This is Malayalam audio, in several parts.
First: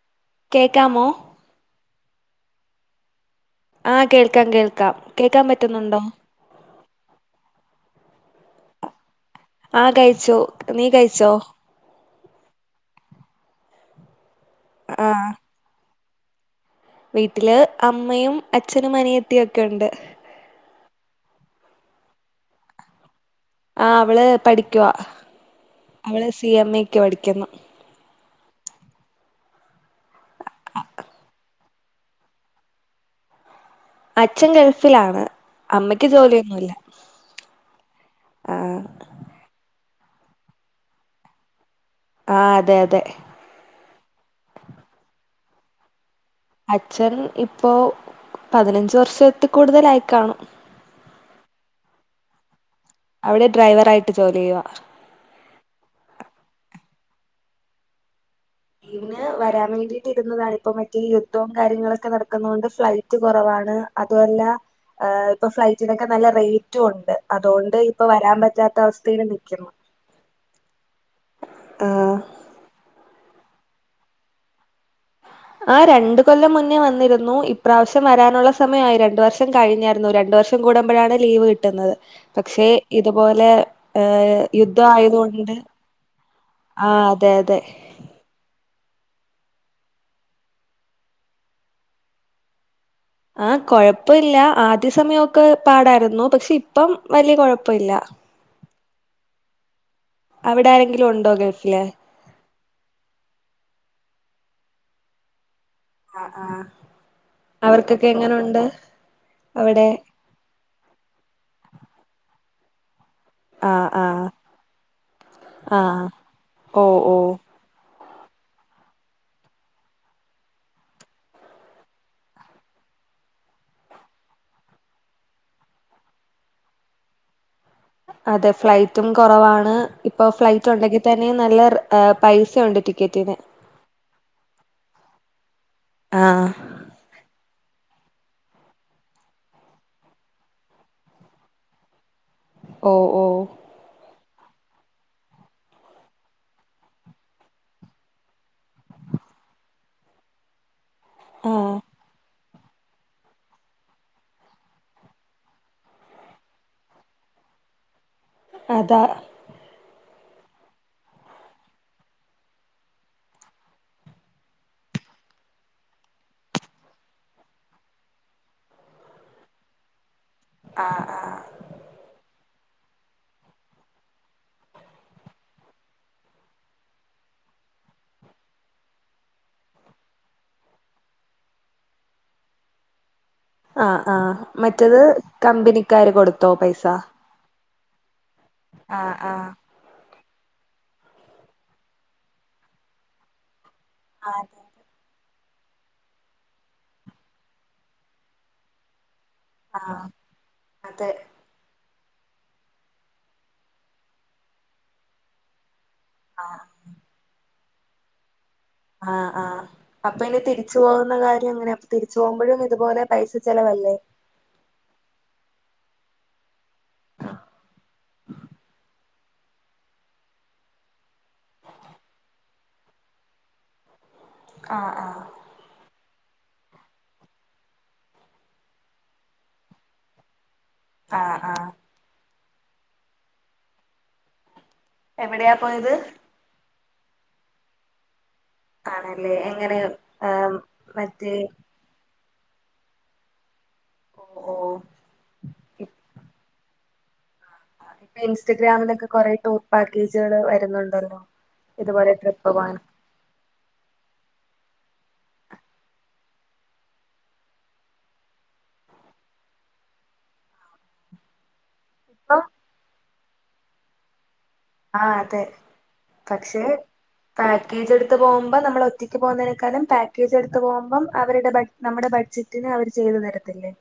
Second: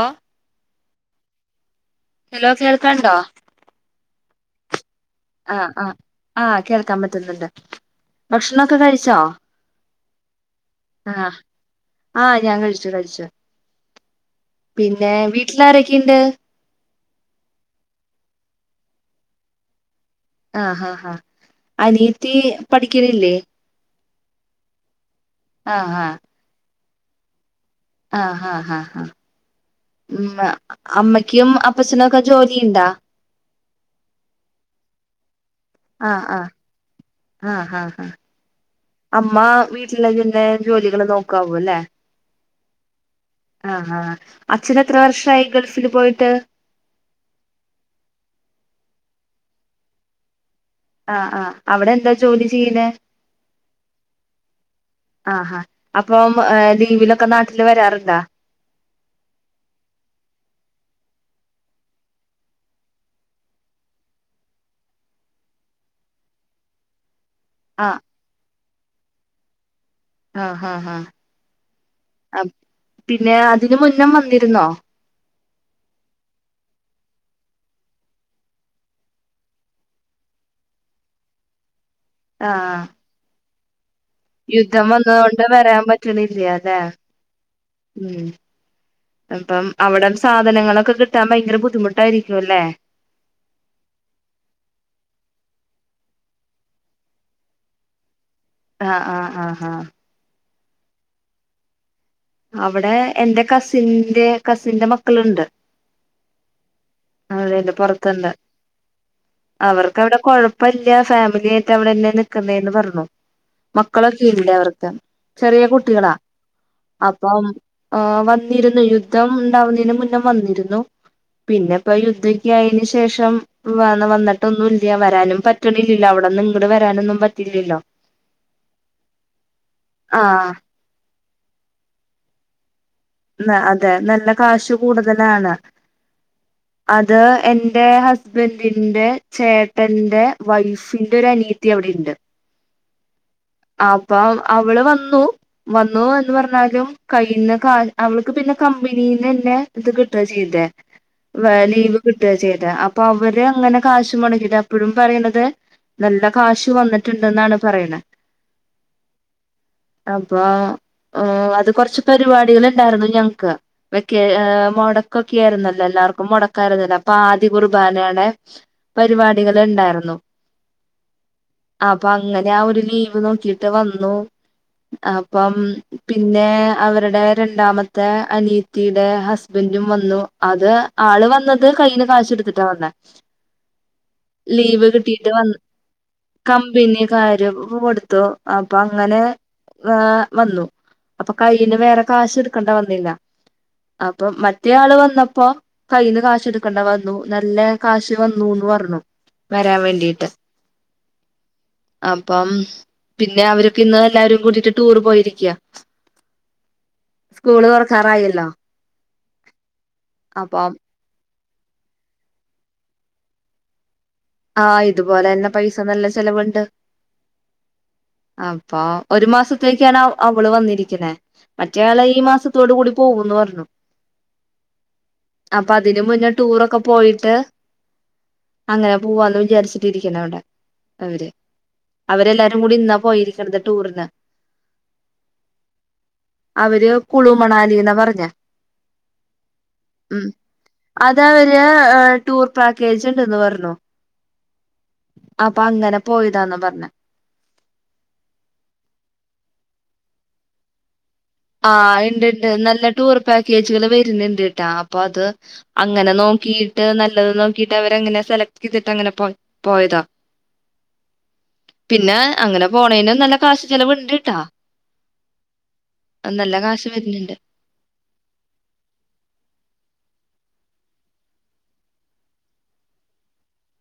ഓ.. കേക്കാമോ? ഹലോ കേൾക്കണ്ടോ? ആഹ് കേൾക്കാം കേൾക്കാം. കേക്കാൻ ആഹ ആഹ് പറ്റുന്നുണ്ടോ ആഹ് കേൾക്കാ പറ്റുന്നുണ്ട് ഭക്ഷണംക്കെ കഴിച്ചോ? ആഹ് കഴിച്ചു നീ കഴിച്ചോ? ആഹ ഞാൻ കഴിച്ചു കഴിച്ചു ആ പിന്നെ വീട്ടിലാരൊക്കിണ്ട്? വീട്ടില് അമ്മയും അച്ഛനും അനിയത്തി ഒക്കെ ഉണ്ട്. ആഹ ഹാ ഹാ അനിയത്തി പഠിക്കലില്ലേ? ആ് അവള് പഠിക്കുവാ ആഹ് അവള് സി എം എക്ക് പഠിക്കുന്നു. ആഹ് ഹാ ഹാ ഹാ ഉമ അമ്മക്കും അപ്പച്ചനും ഒക്കെ ജോലിണ്ടാ? അച്ഛൻ ഗൾഫിലാണ് അമ്മക്ക് ആഹ് ആഹ് ജോലിയൊന്നുല്ല ആഹ് ആഹ് ആഹ് ആഹ. അമ്മ വീട്ടിലെപിന്നെ ജോലികള് നോക്കാവു ലെ? ആ അതെ അതെ. ആ ആാ അച്ഛന് എത്ര വർഷയി ഗൾഫില് പോയിട്ട്? അച്ഛൻ ഇപ്പോ പതിനഞ്ച് വർഷത്തി കൂടുതൽ ആയി കാണും. ആഹ് ആ അവടെ എന്താ ജോലി ചെയ്യ്ണെ? അവിടെ ഡ്രൈവർ ആയിട്ട് ജോലി ചെയ്യുവാ. ആഹാ അപ്പം ലീവിലൊക്കെ നാട്ടില് വരാറ്ണ്ടാ? ഇന്ന് വരാ വേണ്ടിട്ടിരുന്നതാണ് ഇപ്പം മറ്റേ യുദ്ധംകാര്യങ്ങളൊക്കെ നടക്കുന്നോണ്ട് ഫ്ലൈ റ്റ് കൊറവാണ് അതുഅല്ല ഇപ്പ ഫ്ലൈറ്റിനൊക്കെ നല്ല റേറ്റും ഉണ്ട്. അതുകൊണ്ട് ആഹ് ഇപ്പൊ വരാ പറ്റാത്ത അവസ്ഥയില് നിയ്ക്കുന്നു. ആഹ ആഹ ആഹ്. ആഹ് പിന്നെ അതിന് മുന്നെ വന്നിരുന്നോ? ആഹ് രണ്ട് കൊല്ലം മുന്നേ വന്നിരുന്നു ഇപ്രാവശ്യം വരാനുള്ള സമയ ആയി രണ്ട് വർഷം കഴിഞ്ഞായിരുന്നു രണ്ട് വർഷം സം കൂടുമ്പോഴാണ് ലീവ് കിട്ടുന്നത് പക്ഷെ ആഹ് ഇതുപോലെ ഏഹ് യുദ്ധ യുദ്ധം ആയത് വന്നതോണ്ട് കൊണ്ട് വരാൻ പറ്റണില്ല അല്ലെ ആഹ് അതെ അതെ ഉം അപ്പം അവിടെ സാധനങ്ങളൊക്കെ കിട്ടാൻ ഭയങ്കര ബുദ്ധിമുട്ടായിരിക്കും അല്ലേ? ആഹ് കൊഴപ്പില്ല ആദ്യ സമയോക്കെ പാടായിരുന്നു പക്ഷെ ഇപ്പം വല്ല്യ കൊഴപ്പ ഇല്ല [inaudible] ആഹ് ആഹ് ആഹ് ആഹ് അവിടെ ആരെങ്കിലും ഉണ്ടോ ഗൾഫില്? അവടെ എന്റെ കസിന്റെ കസിന്റെ മക്കള്ണ്ട് ആഹ് ആഹ് [unintelligible] അവർക്കൊക്കെ പൊറത്ത്ണ്ട് എങ്ങനുണ്ട് അവിടെ അവർക്കവിടെ കൊഴപ്പല്ല്യ ഫാമിലി ആയിട്ട് അവിടെന്നെ നിക്കുന്നേന്ന് പറഞ്ഞു ആഹ് മക്കളൊക്കെ ആഹ് ഇല്ല അവർക്ക് ചെറിയ ആഹ് കുട്ടികളാ. ഓഹ് ഓഹ് അപ്പം ആഹ് വന്നിരുന്നു യുദ്ധം ഉണ്ടാവുന്നേന് മുന്നേ വന്നിരുന്നു. പിന്നെ പ്പം യുദ്ധക്ക്യ ആയെന് ശേഷം വന്ന വന്നിട്ട്ന്നും ഇല്ല്യ വരാനും പറ്റ്ണില്ലല്ലോ അവിടെന്ന് ഇങ്ങട് വരാനൊന്നും പറ്റില്ലല്ലോ? അതെ ഫ്ലൈറ്റും കൊറവാണ് ഇപ്പൊ ആഹ് ഫ്ലൈറ്റ് ഉണ്ടെങ്കി തന്നെ നല്ല പൈസ ഉണ്ട് ടി ന്ന അതെ നല്ല കാശു കൂടുതലാണ് ആഹ് അത് എന്റെ ഹസ്ബന്റിന്റെ ചേട്ടന്റെ വൈഫിന്റെ ഒരു അനിയത്തി അവിടെണ്ട്. ഓഹ് ഓഹ് അപ്പം അവള് വന്നു വന്നുന്ന് പർഞാലും കയ്യ്ന്ന് കാ അവൾക്ക് പിന്നെ കമ്പനീന്നനെ ഇത് കിട്ടാ ചെയ്തെ വ ആഹ് ലീവ് കിട്ടാ ചെയ്തെ പ്പൊ അവര് അങ്ങനെ കാശ് മുടക്കിട്ട അപ്പഴും പറിണത് നല്ല കാശ് വന്നിട്ടുണ്ടെന്നാണ് പറിയിണ അതാ അപ്പൊ അത് കൊർച്ച് പരിപാടികളുണ്ടായിരുന്നു ഞങ്ങക്ക് വക്കെ മുടക്കൊക്കെ ആയിരുന്നല്ലോ എല്ലാർക്കും മോടക്കായിരുന്നില്ല അപ്പൊ ആദ്യ കുർബനാണ് പരിപാടികൾ ഇണ്ടായിരുന്നു ആഹ് ആഹ് അപ്പൊ അങ്ങനെ ആഹ് ഒരു ലീവ് നോക്കിട്ട് വന്നു അപ്പം പിന്നെ അവരുടെ രണ്ടാമത്തെ അനിയത്തിടെ ഹസ്ബന്റും വന്നു അത് ആള് വന്നത് കയ്യ്ല് കാശ് എടുത്തിട്ടാ വന്നേ ആഹ് ആഹ് മറ്റത് കിട്ടിയിട്ട് വന്ന് കമ്പനിക്കാര് കൊടുത്തോ പൈസ [unintelligible] കൊടുത്തു അപ്പൊ ആഹ് അങ്ങനെ ആഹ് വന്നു അപ്പൊ കയ്യില് വേറെ കാശ് എടുക്കണ്ട വന്നില്ല അപ്പൊ മ അതെ റ്റെ ആള് വന്നപ്പോ കയ്യിന്ന് കാശ് എടുക്കണ്ട വന്നു നല്ല കാശ് വന്നുന്ന് പർഞ്ഞു വരാൻ ആഹ് വേണ്ടിട്ട് അതെ അപ്പം പിന്നെ അവരൊക്കെ ഇന്ന് എല്ലാരും കൂടിട്ട് ടൂറ് പോയിരിക്കാ ആഹ് സ്കൂള് തുറക്കാറായല്ലോ ആഹ് ആഹ് അപ്പൊ ഇനി അപ്പം തിരിച്ചു പോകുന്ന കാര്യ അങ്ങനെ തിരിച്ച് പോകുമ്പഴും ഇതുപോലെ പൈസ ചിലവല്ലേ? ആഹ് ഇതുപോലെ തന്നെ പൈസ നല്ല ചെലവുണ്ട് അപ്പൊ ഒരു മാസത്തേക്കാണ് അവള് വന്നിരിക്ക്ണെ മറ്റേയാള ഈ മാസത്തോട് കൂടി പോകൂന്ന് പറഞ്ഞു ആഹ് ആഹ് അപ്പൊ അതിന് മുന്നേ ടൂറൊക്കെ പോയിട്ട് അങ്ങനെ പോവാന്ന് വിചാരിച്ചിട്ടിരിക്ക്ണ അവിടെ അവര് ആഹ് ആഹ് അവരെല്ലാവാരും കൂടി ഇന്നാ പോയിരിക്കണത് ടൂറിന് എവിടെയാ പോയത് അവര് കുളുമണാലിന്നാ പറഞ്ഞ ആണല്ലേ എങ്ങനെ ആഹ് അത് മറ്റേ അവര് ടൂർ പാക്കേജ് ണ്ടന്ന് പറഞ്ഞു ഓഹ് അപ്പം അങ്ങനെ പോയിതാന്ന പർഞ്ഞെ ഇൻസ്റ്റഗ്രാമിലൊക്കെ കൊറെേ ടൂർ പാക്കേജള് വരുന്നുണ്ടല്ലോ ആഹ് ഇതുപോലെ ട്രിപ്പ് ഇണ്ട്ണ്ട് പോകാൻ നല്ല ടൂർ പാക്കേജുകള് വരുന്നുണ്ട്ട്ടാ അപ്പ അത് അങ്ങനെ നോക്കീട്ട് നല്ലത് നോക്കിട്ട് അവരെങ്ങനെ സെലക്ട് ചെയ്തിട്ട ങ്ങനെ പോ പോയതാ യെസ് പിന്നെ അങ്ങനെ പോണേയ്നും നല്ല കാശ് ചെലവ് ണ്ട്ട്ടാ ആഹ് അതെ പക്ഷെ കാശ് വരുന്നുണ്ട് ത ക്കേജട്ത്ത് പോകുമ്പം നമ്മൾ ഒയ്ക്ക് പോകുന്നതിനേക്കാലും പാക്കേജ് എടുത്ത് പോകുമ്പം അവര്ടെ ബ നമ്മടെ ബഡ്ജറ്റിന് അവര് ചെയ്തു തരത്തില്ലേ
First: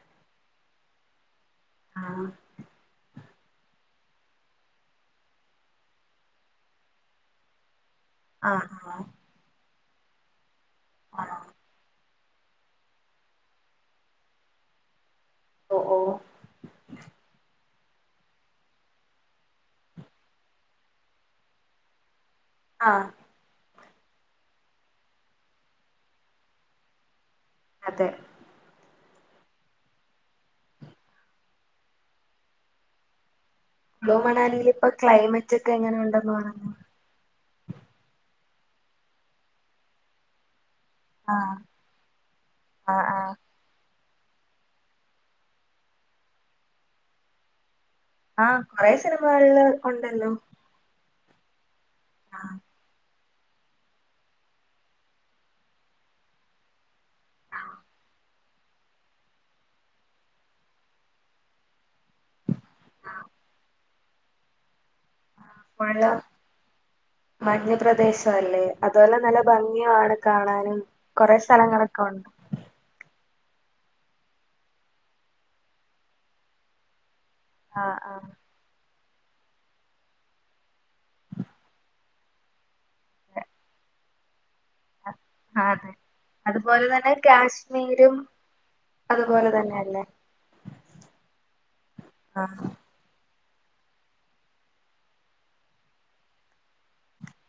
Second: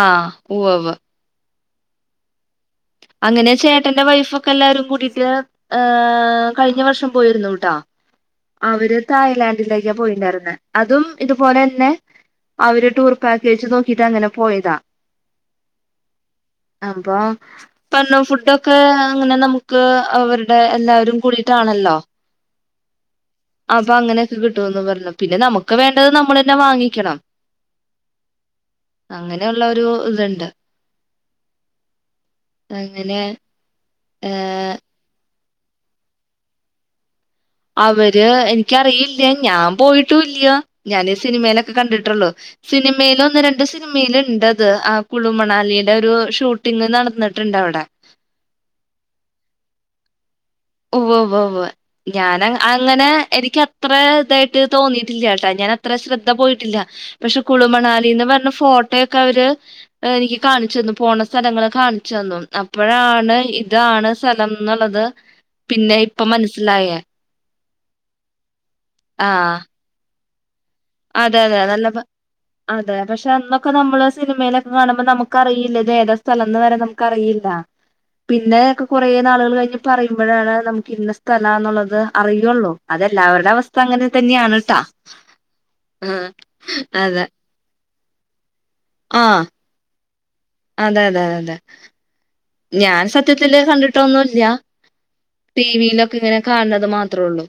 ആഹ് ഉവവ് ആഹ് അങ്ങനെ ചേട്ടന്റെ വൈഫൊക്കെ എല്ലാരും കൂടിട്ട ആഹ് കഴിഞ്ഞ വർഷം പോയിരുന്നു ട്ടാ ആഹ് അവര് ആഹ് തായ്ലാൻഡിലേക്ക പോയീണ്ടായിര്ന്നെ അതും ആഹ് ഇതുപോലെന്നെ അവര് ടൂർ പാക്കേജ് നോക്കിട്ട് അങ്ങനെ പോയതാ ഒഹ് ഓഹ് അപ്പൊ പ്പന്ന ഫുഡൊക്കെ അങ്ങനെ നമുക്ക് അവര്ടെ എല്ലാവരും കൂടിട്ടാണല്ലോ ആഹ് അപ്പൊ അങ്ങനെയൊക്കെ കിട്ടുമന്ന് പറഞ്ഞു പിന്നെ നമുക്ക് വേണ്ടത് നമ്മള് തന്നെ വാങ്ങിക്കണം അതെ അങ്ങനെയുള്ളരു ഇത്ണ്ട് അങ്ങനെ ക്ളു മണാലിയില് ഏഹ് ഇപ്പൊ ക്ലൈമറ്റ് ക്കെ എങ്ങനെണ്ടെന്ന് പറ അവര് എനിക്കറിയില്ല്യ ഞാൻ പോയിട്ടുംല്ല്യ ഞാന് ആഹ് സിനിമയിലൊക്കെ കണ്ടിട്ടുള്ളു ആഹ് സിനിമയില് ആഹ് ഒന്ന് രണ്ട് സിനിമയില്ണ്ടത് ആ കുളു മണാലിടെ ഒരു ഷൂട്ടിംങ്ങ് നടന്നിട്ടിണ്ടവിട ആഹ് കൊറേ സിനിമകളില് ഒണ്ടല്ലോ ഉവ്വ ഉവ്വ് ഉവ്വ് ഞാൻ അങ്ങ അങ്ങനെ എനിക്ക ത്ര തായിട്ട് തോന്നിയിട്ടില്ല്യട്ടാ ഞാൻ അത്ര ശ്രദ്ധ പോയിട്ടില്ല പക്ഷെ കുളുമണാലിന്ന് പറഞ്ഞ് ഫോട്ടോയൊക്കെ അവര് എനിക്ക് കാണിച്ചന്ന് പോണ സ്ഥലങ്ങള് കാൺ ചെന്നു അപ്പോഴാണ് ഇതാണ് സ്ഥലംന്നുള്ളത് പിന്നെ ഫുള്ള് ഇപ്പം മനസ്സിലായേ മഞ്ഞ് പ്രദേശവല്ലേ അതോലെ നല്ല ആഹ് ഭംഗിയാണ് കാണാനും കൊറെ അതെ അതെ നല്ല സ്ഥലങ്ങളൊക്കെ ഭ ഉണ്ട് അതെ പക്ഷെ അന്നൊക്കെ നമ്മള് സിനിമയിലൊക്കെ കാണുമ്പോൾ നമുക്കറിയില്ല ഇത് ഏതാ സ്ഥലം എന്ന് വരെ നമുക്കറിയില്ല ആഹ് ആഹ് പിന്നെ ഒക്കെ കുറേ നാളുകള് കഴിഞ്ഞ് പറയുമ്പോഴാണ് നമുക്ക് ഇന്ന സ്ഥലാന്നുള്ളത് അറിയുള്ളു അതെല്ലാവരുടെ അവസ്ഥ അങ്ങനെ തന്നെയാണ് ട്ട ആഹ് അതുപോലെ തന്നെ കാശ്മീരും ആഹ് അതുപോലെ തന്നെയല്ലേ അതെ അതെ അതെ അതെ ആഹ് ഞാൻ സത് സത്യത്തില് കണ്ടിട്ടൊന്നുല്ല ടിവിയിലൊക്കെ ഇങ്ങനെ കാണണത് മാത്രേള്ളൂ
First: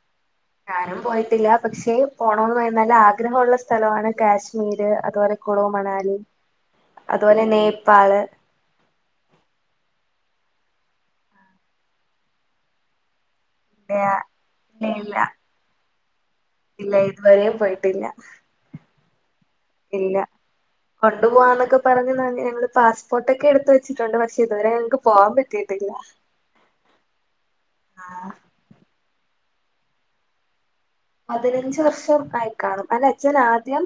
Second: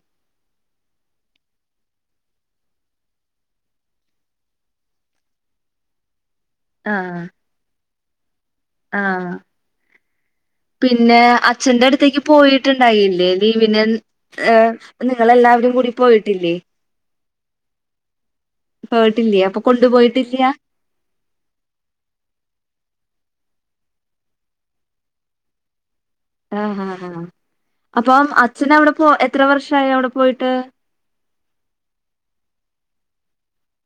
ഞാനും പോയിട്ടില്ല പക്ഷെ പോണോന്ന് നല്ല ആഗ്രഹള്ള സ്ഥലമാണ് കാശ്മീര് അതുപോലെ കുളു മണാലി അതുപോലെ നേപ്പാള് ആഹ് പിന്നെ അച്ഛന്റെ അടുത്തേക്ക് പോയിട്ടുണ്ടായില്ലേ ലീവിനൻ ഇല്ല അ ഇല്ല ഇല്ല നിങ്ങളെല്ലാവരും കൂടി പോയിട്ടില്ലേ ഇല്ല ഇതുവരെ പോയിട്ടില്ല പോയിട്ടില്യ അപ്പൊ കൊണ്ടു പോയിട്ടില്ല്യ കൊണ്ടു പോവാന്നൊക്കെ പറഞ്ഞു ഞങ്ങള് പാസ്പോർട്ട്ക്കെ എടുത്ത് വച്ചിട്ടുണ്ട് പക്ഷെ ഇതുവരെ ഞങ്ങക്ക് പോവാൻ പറ്റിയിട്ടില്ല ആഹ് ആഹ് ഹ് അപ്പം ആഹ് അച്ഛന അവിടെ പോ എത്ര വർഷായി അവിടെ പോയിട്ട് പതിനഞ്ച് വർഷം ആയി കാണും അല്ല അച്ഛൻ ആദ്യം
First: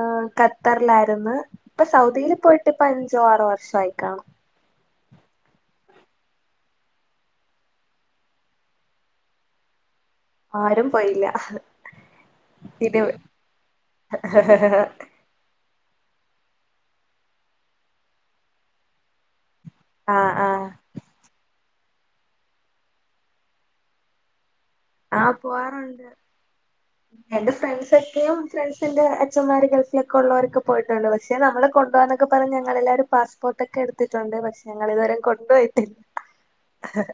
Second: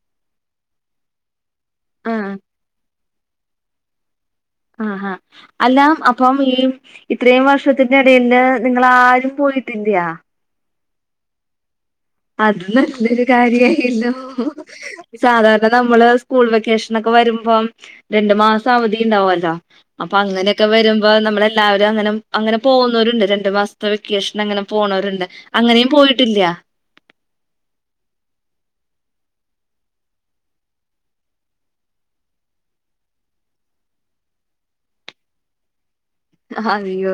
അ ഖത്തറിലായിരുന്നു ഇപ്പൊ സൗദിയില് പോയിട്ട് ഇപ്പ അഞ്ചോ ആറോ വർഷ ആയിക്കാണും ആഹ് ആഹ് അല്ല അപ്പം ഈ ഇത്രയും വർഷത്തിന്റെ ഇടയില് നിങ്ങളാരും പോയിട്ടില്ലയാ ആരും പോയില്ല അത് പിന്നെ നല്ലൊരു കാര്യായില്ലോ സാധാരണ നമ്മള് സ്കൂൾ വെക്കേഷൻ ഒക്കെ വരുമ്പം രണ്ടു മാസം അവധി ഉണ്ടാവല്ലോ അപ്പൊ ആഹ് അങ്ങനെയൊക്കെ ആഹ് വരുമ്പോ നമ്മളെ എല്ലാവരും അങ്ങനെ അങ്ങനെ പോകുന്നവരുണ്ട് രണ്ട് മാസത്തെ വെക്കേഷൻ അങ്ങനെ പോണോരുണ്ട് അങ്ങനെയും പോയിട്ടില്ല ഉം എന്റെ ഫ്രണ്ട്സ ഒക്കെയും ഫ്രണ്ട്സിന്റെ അച്ഛമാര് ഗൾഫില് ഒക്കെ ഉള്ളവരൊക്കെ പോയിട്ടുണ്ട് പക്ഷെ നമ്മള് കൊണ്ടു പോന്ന ക്കെ പറഞ്ഞ ഞങ്ങളെല്ലാരും പാസ്പോർട്ട്ക്കെ എടുത്തിട്ടുണ്ട് പക്ഷെ ഞങ്ങൾ ഇതുവരെ കൊണ്ട് പോയിട്ടില്ല അയ്യോ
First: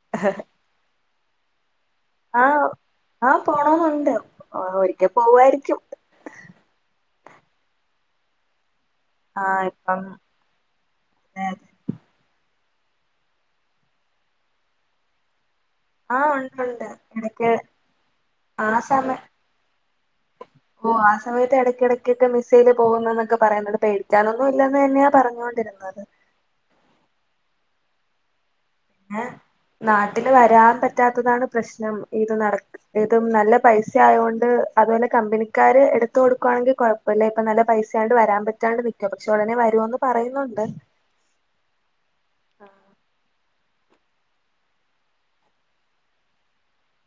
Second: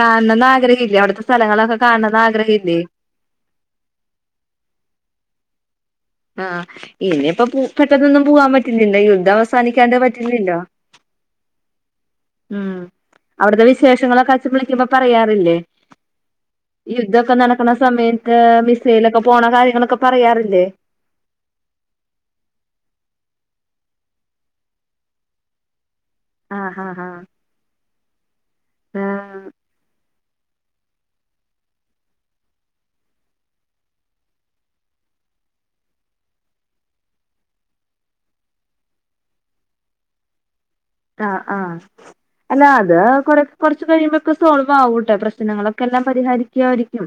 കാണണന്ന് ആഗ്രഹല്ലേ അവിടുത്തെ സ്ഥലങ്ങളൊക്കെ കാണ ആഹ് ആഹ് പോണോന്നുണ്ട് ഒരിക്കൽ പോവായിരിക്കും ആഹ് ഇനി ഇപ്പ പൂ പെട്ടെന്നൊന്നു പൂവാൻ പറ്റില്ലല്ലോ ഈ യു ആഹ് ഇപ്പം അതെതെ ഉം അവിടത്തെ വിശേഷങ്ങളൊക്കെ അച്ച വിളിക്കുമ്പോ പറയാറില്ലേ ആഹ് ഉണ്ട് ഉണ്ട് യുദ്ധൊക്കെ ഇടക്ക് നടക്കണ സമയത്ത് ആ മിസൈലോക്കെ പോണ കാര്യങ്ങളൊക്കെ പറയാറില്ലേ ഓഹ് ആ സമയത്ത് ഇടയ്ക്കിടയ്ക്കൊക്ക് മിസ്സയില് പോകുന്ന എന്നൊക്കെ പറയുന്നുണ്ട് ഇ പേടിക്കാനൊന്നും ഇല്ലെന്ന് തന്നെയാ പറഞ്ഞോൊണ്ടിരുന്നത് ആഹ് ആഹ് ആഹ് ഏഹ് ആഹ് നാട്ടന് വരാൻ പറ്റാത്തതാണ് പ്രശ്നം ഇത് നട ഏതും നല്ല പൈസ ആയൊണ്ട് അതുപോലെ കമ്പനിക്കാര് എടുത്ത കൊടുക്കുവാണെങ്കിൽ കൊയ് അപ്പല്ല ഇപ്പൊ നല്ല പൈസയണ്ട് വരാൻ പറ്റാണ്ട് നിക്കോ പക്ഷെ ഉടനെ വരുമന്ന് പറയുന്നുണ്ട് ആഹ് ആഹ് അല്ല അത് കൊറ കുറച്ച കഴിയുമ്പോക്കെ സോൾവ് ആകൂട്ടെ പ്രശ്നങ്ങളൊക്കെ എല്ലാം പരിഹരിക്കമായിരിക്കും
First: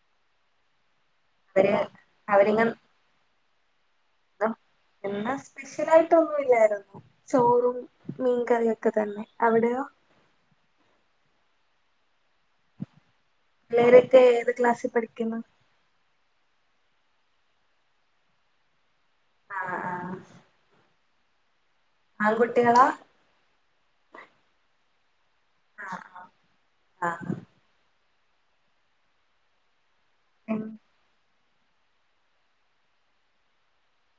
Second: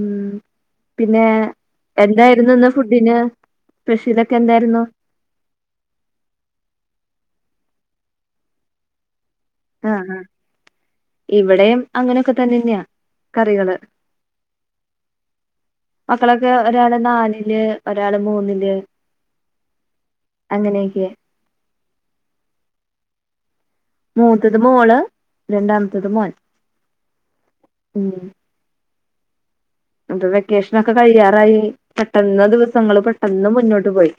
ഉം പിന്നെ അവര് എന്തായിരുന്നു അവരിങ്ങ ഇന്ന് ഫുഡിന് സ്പെഷ്യൽ ക്ക എന്തായിരുന്നു ഇന്ന് സ്പെഷ്യൽ ആയിട്ട ഒന്നുമല്ലായിരുന്നു ചോറും മീൻകറിയൊക്കെ തന്നെ അവിടെയൊ ആഹ് ഇവിടെയും അങ്ങനെയൊക്കെ തന്നെന്നെയാ കറികള് പിളേളരൊക്കെ ഏത് ക്ലാസ്സിൽ പഠിക്കുന്നു മക്കളൊക്കെ ഒരാള് നാലില് ഒരാള് മൂന്നില് ആഹ് ആഹ് അങ്ങനെയൊക്കെ ആൺകുട്ടികളാ മൂത്തത് മോള് രണ്ടാമത്തത് മോൻ ആഹ് അപ്പൊ വെക്കേഷന ഒക്കെ കഴിയാറായി പെട്ടന്ന് ദിവസങ്ങള് പെട്ടെന്ന് മുന്നോട്ട് പോയി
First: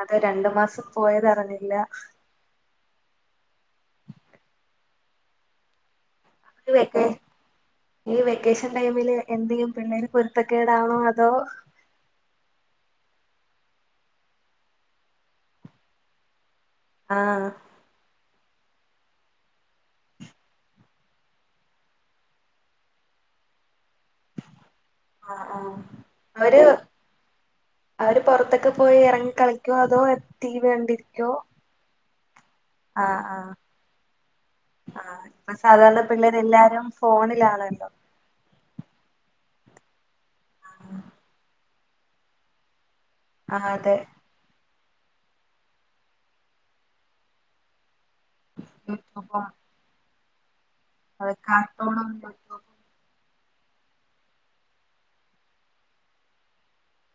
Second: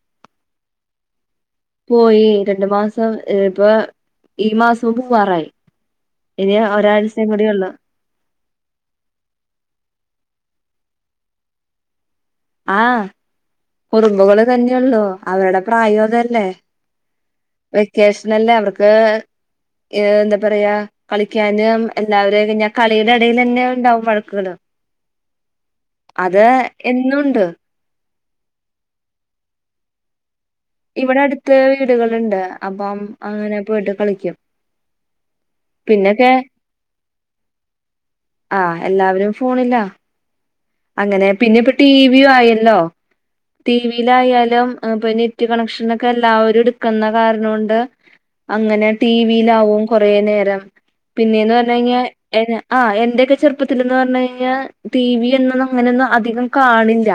അതെ രണ്ടു മാസം പോയത്റിഞ്ഞു പോയി രണ്ടു മാസം ഇപ്പൊ ഈ മാസം പൂവാറായി ഇനി ഈ വെക്കേ ഒരാഴ്ചയും കൂടിയേ ഉള്ളൂ ഈ വെക്കേഷൻ ടൈമില് എന്തെങ്കിലും പിള്ളേര് പൊരുത്തക്കെടാണോ അതോ ആഹ് കുറുമ്പുകള് തന്നെയള്ളൂ അവരുടെ പ്രായം അതല്ലേ ആഹ് വെക്കേഷന അല്ലേ അവർക്ക് എന്താ പറയാ കളിക്കാനും എല്ലാവരെയ കഴിഞ്ഞ കളിയുടെ ഇടയിൽ തന്നെ ഉണ്ടാവും വഴ ക്കള്അത് ആഹ് ആഹ് അവര് എന്നുംണ്ട് അവര് പുറത്തൊക്കെ പോയി ഇറങ്ങി കളിക്കുവോ അതോ ടി വി ഇവിടെ കണ്ടിരിക്കോ അടുത്ത് വീടുകളുണ്ട് അപ്പം ആഹ് ആഹ് അങ്ങനെ പോയിട്ട് കളിക്കും ആഹ് ഇപ്പ സാധാരണ പിന്നൊക്കെ പിള്ളേരെല്ലാരും ഫോണിലാണല്ലോ ആഹ് എല്ലാവരും ഫോണില അങ്ങനെ പിന്നെ ഇപ്പ ടിവിയും ആയല്ലോ ആഹ് ടി അതെ വിയിലായാലും പിന്നെ നെറ്റ് കണക്ഷൻ ഒക്കെ എല്ലാവരും എടുക്കുന്ന കാരണം കൊണ്ട് അങ്ങനെ ടി യൂട്യൂബും വിയിലാവും കൊറെ നേരം അത് പിന്നെയന്ന് പറഞ്ഞഞ് കാർട്ടൂണും കഴിഞ്ഞാൽ യൂട്യൂബും ആഹ് എന്റെയൊക്കെ ചെറുപ്പത്തിന്ന് പറഞ്ഞു കഴിഞ്ഞാൽ ടി വി എന്നൊന്നും അങ്ങനെയൊന്നും അധികം കാണില്ല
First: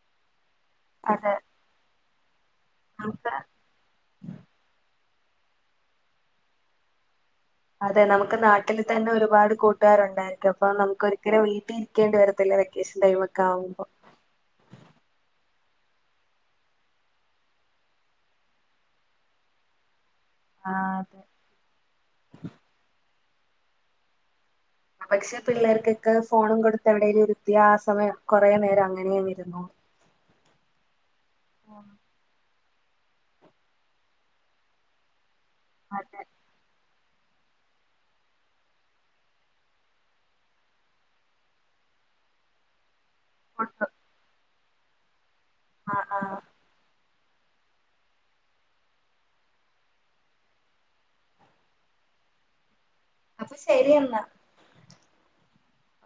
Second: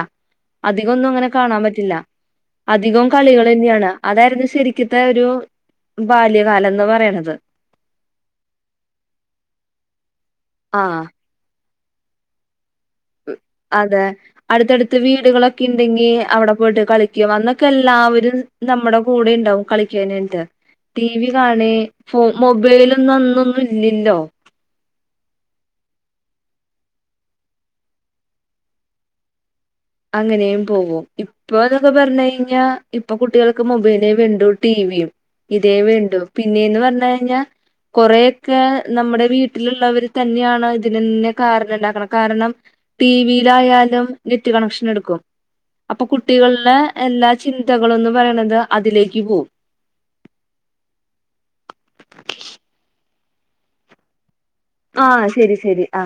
അധികം ഒന്നും അങ്ങനെ അതെ കാണാൻ പറ്റില്ല അധികം നമുക്ക് കളികൾ തന്നെയാണ് അതായിരുന്നു ശരിക്കത്തെ ഒരു ബാല്യകാലംന്ന് പറയണത് അതെ നമുക്ക് നാട്ടിൽ തന്നെ ഒരുപാട് കൂട്ടുകാരുണ്ടായിരിക്കും അപ്പൊ ആ നമുക്ക് ഒരിക്കലും വീട്ടിൽ ഇരിക്കേണ്ടി വരത്തില്ല വ്യക് അതെ അടുത്തടുത്ത് വീടുകളൊക്കെ ഉണ്ടെങ്കി അവിടെ പോയിട്ട് കളിക്കും അന്നൊക്കെ എല്ലാവരും നമ്മുടെ കൂടെ ഉണ്ടാവും കളിക്കാനട്ട ആഹ് ടി അതെ വി കാണ ഫോ മൊബൈലൊന്നും അന്നൊന്നും ഇല്ലല്ലോ പക്ഷെ പിള്ളേർക്കൊക്കെ ഫോണും കൊടുത്ത എവിടേൽ ഇരുത്തിയ വൃത്യാസമം കൊറെ നേരം അങ്ങനെയ ഇരുന്നോളും അങ്ങനെയും പോകും ഇപ്പോ എന്നൊക്കെ പറഞ്ഞു കഴിഞ്ഞാൽ ഇപ്പൊ കുട്ടികൾക്ക് മൊബൈലേ വേണ്ടു ടിവിയും ഇതേ വേണ്ടു അതെ പിന്നെയന്ന് പറഞ്ഞ കഴിഞ്ഞാൽ കൊറെയൊക്കെ നമ്മുടെ വീട്ടിലുള്ളവർ തന്നെയാണ് ഇതിനന്നെ കാരണംണ്ടാക്കണം കാരണം ടി വിയിലായാലും നെറ്റ് കണക്ഷൻ എടുക്കും അപ്പൊ ആഹ് ആഹ് കുട്ടികൾളെ എല്ലാ ചിന്തകളൊന്നു പറയണത് അതിലേക്ക് പോവും അപ്പൊ ശരിയെന്നാ ആഹ് ശരി ശരി ആ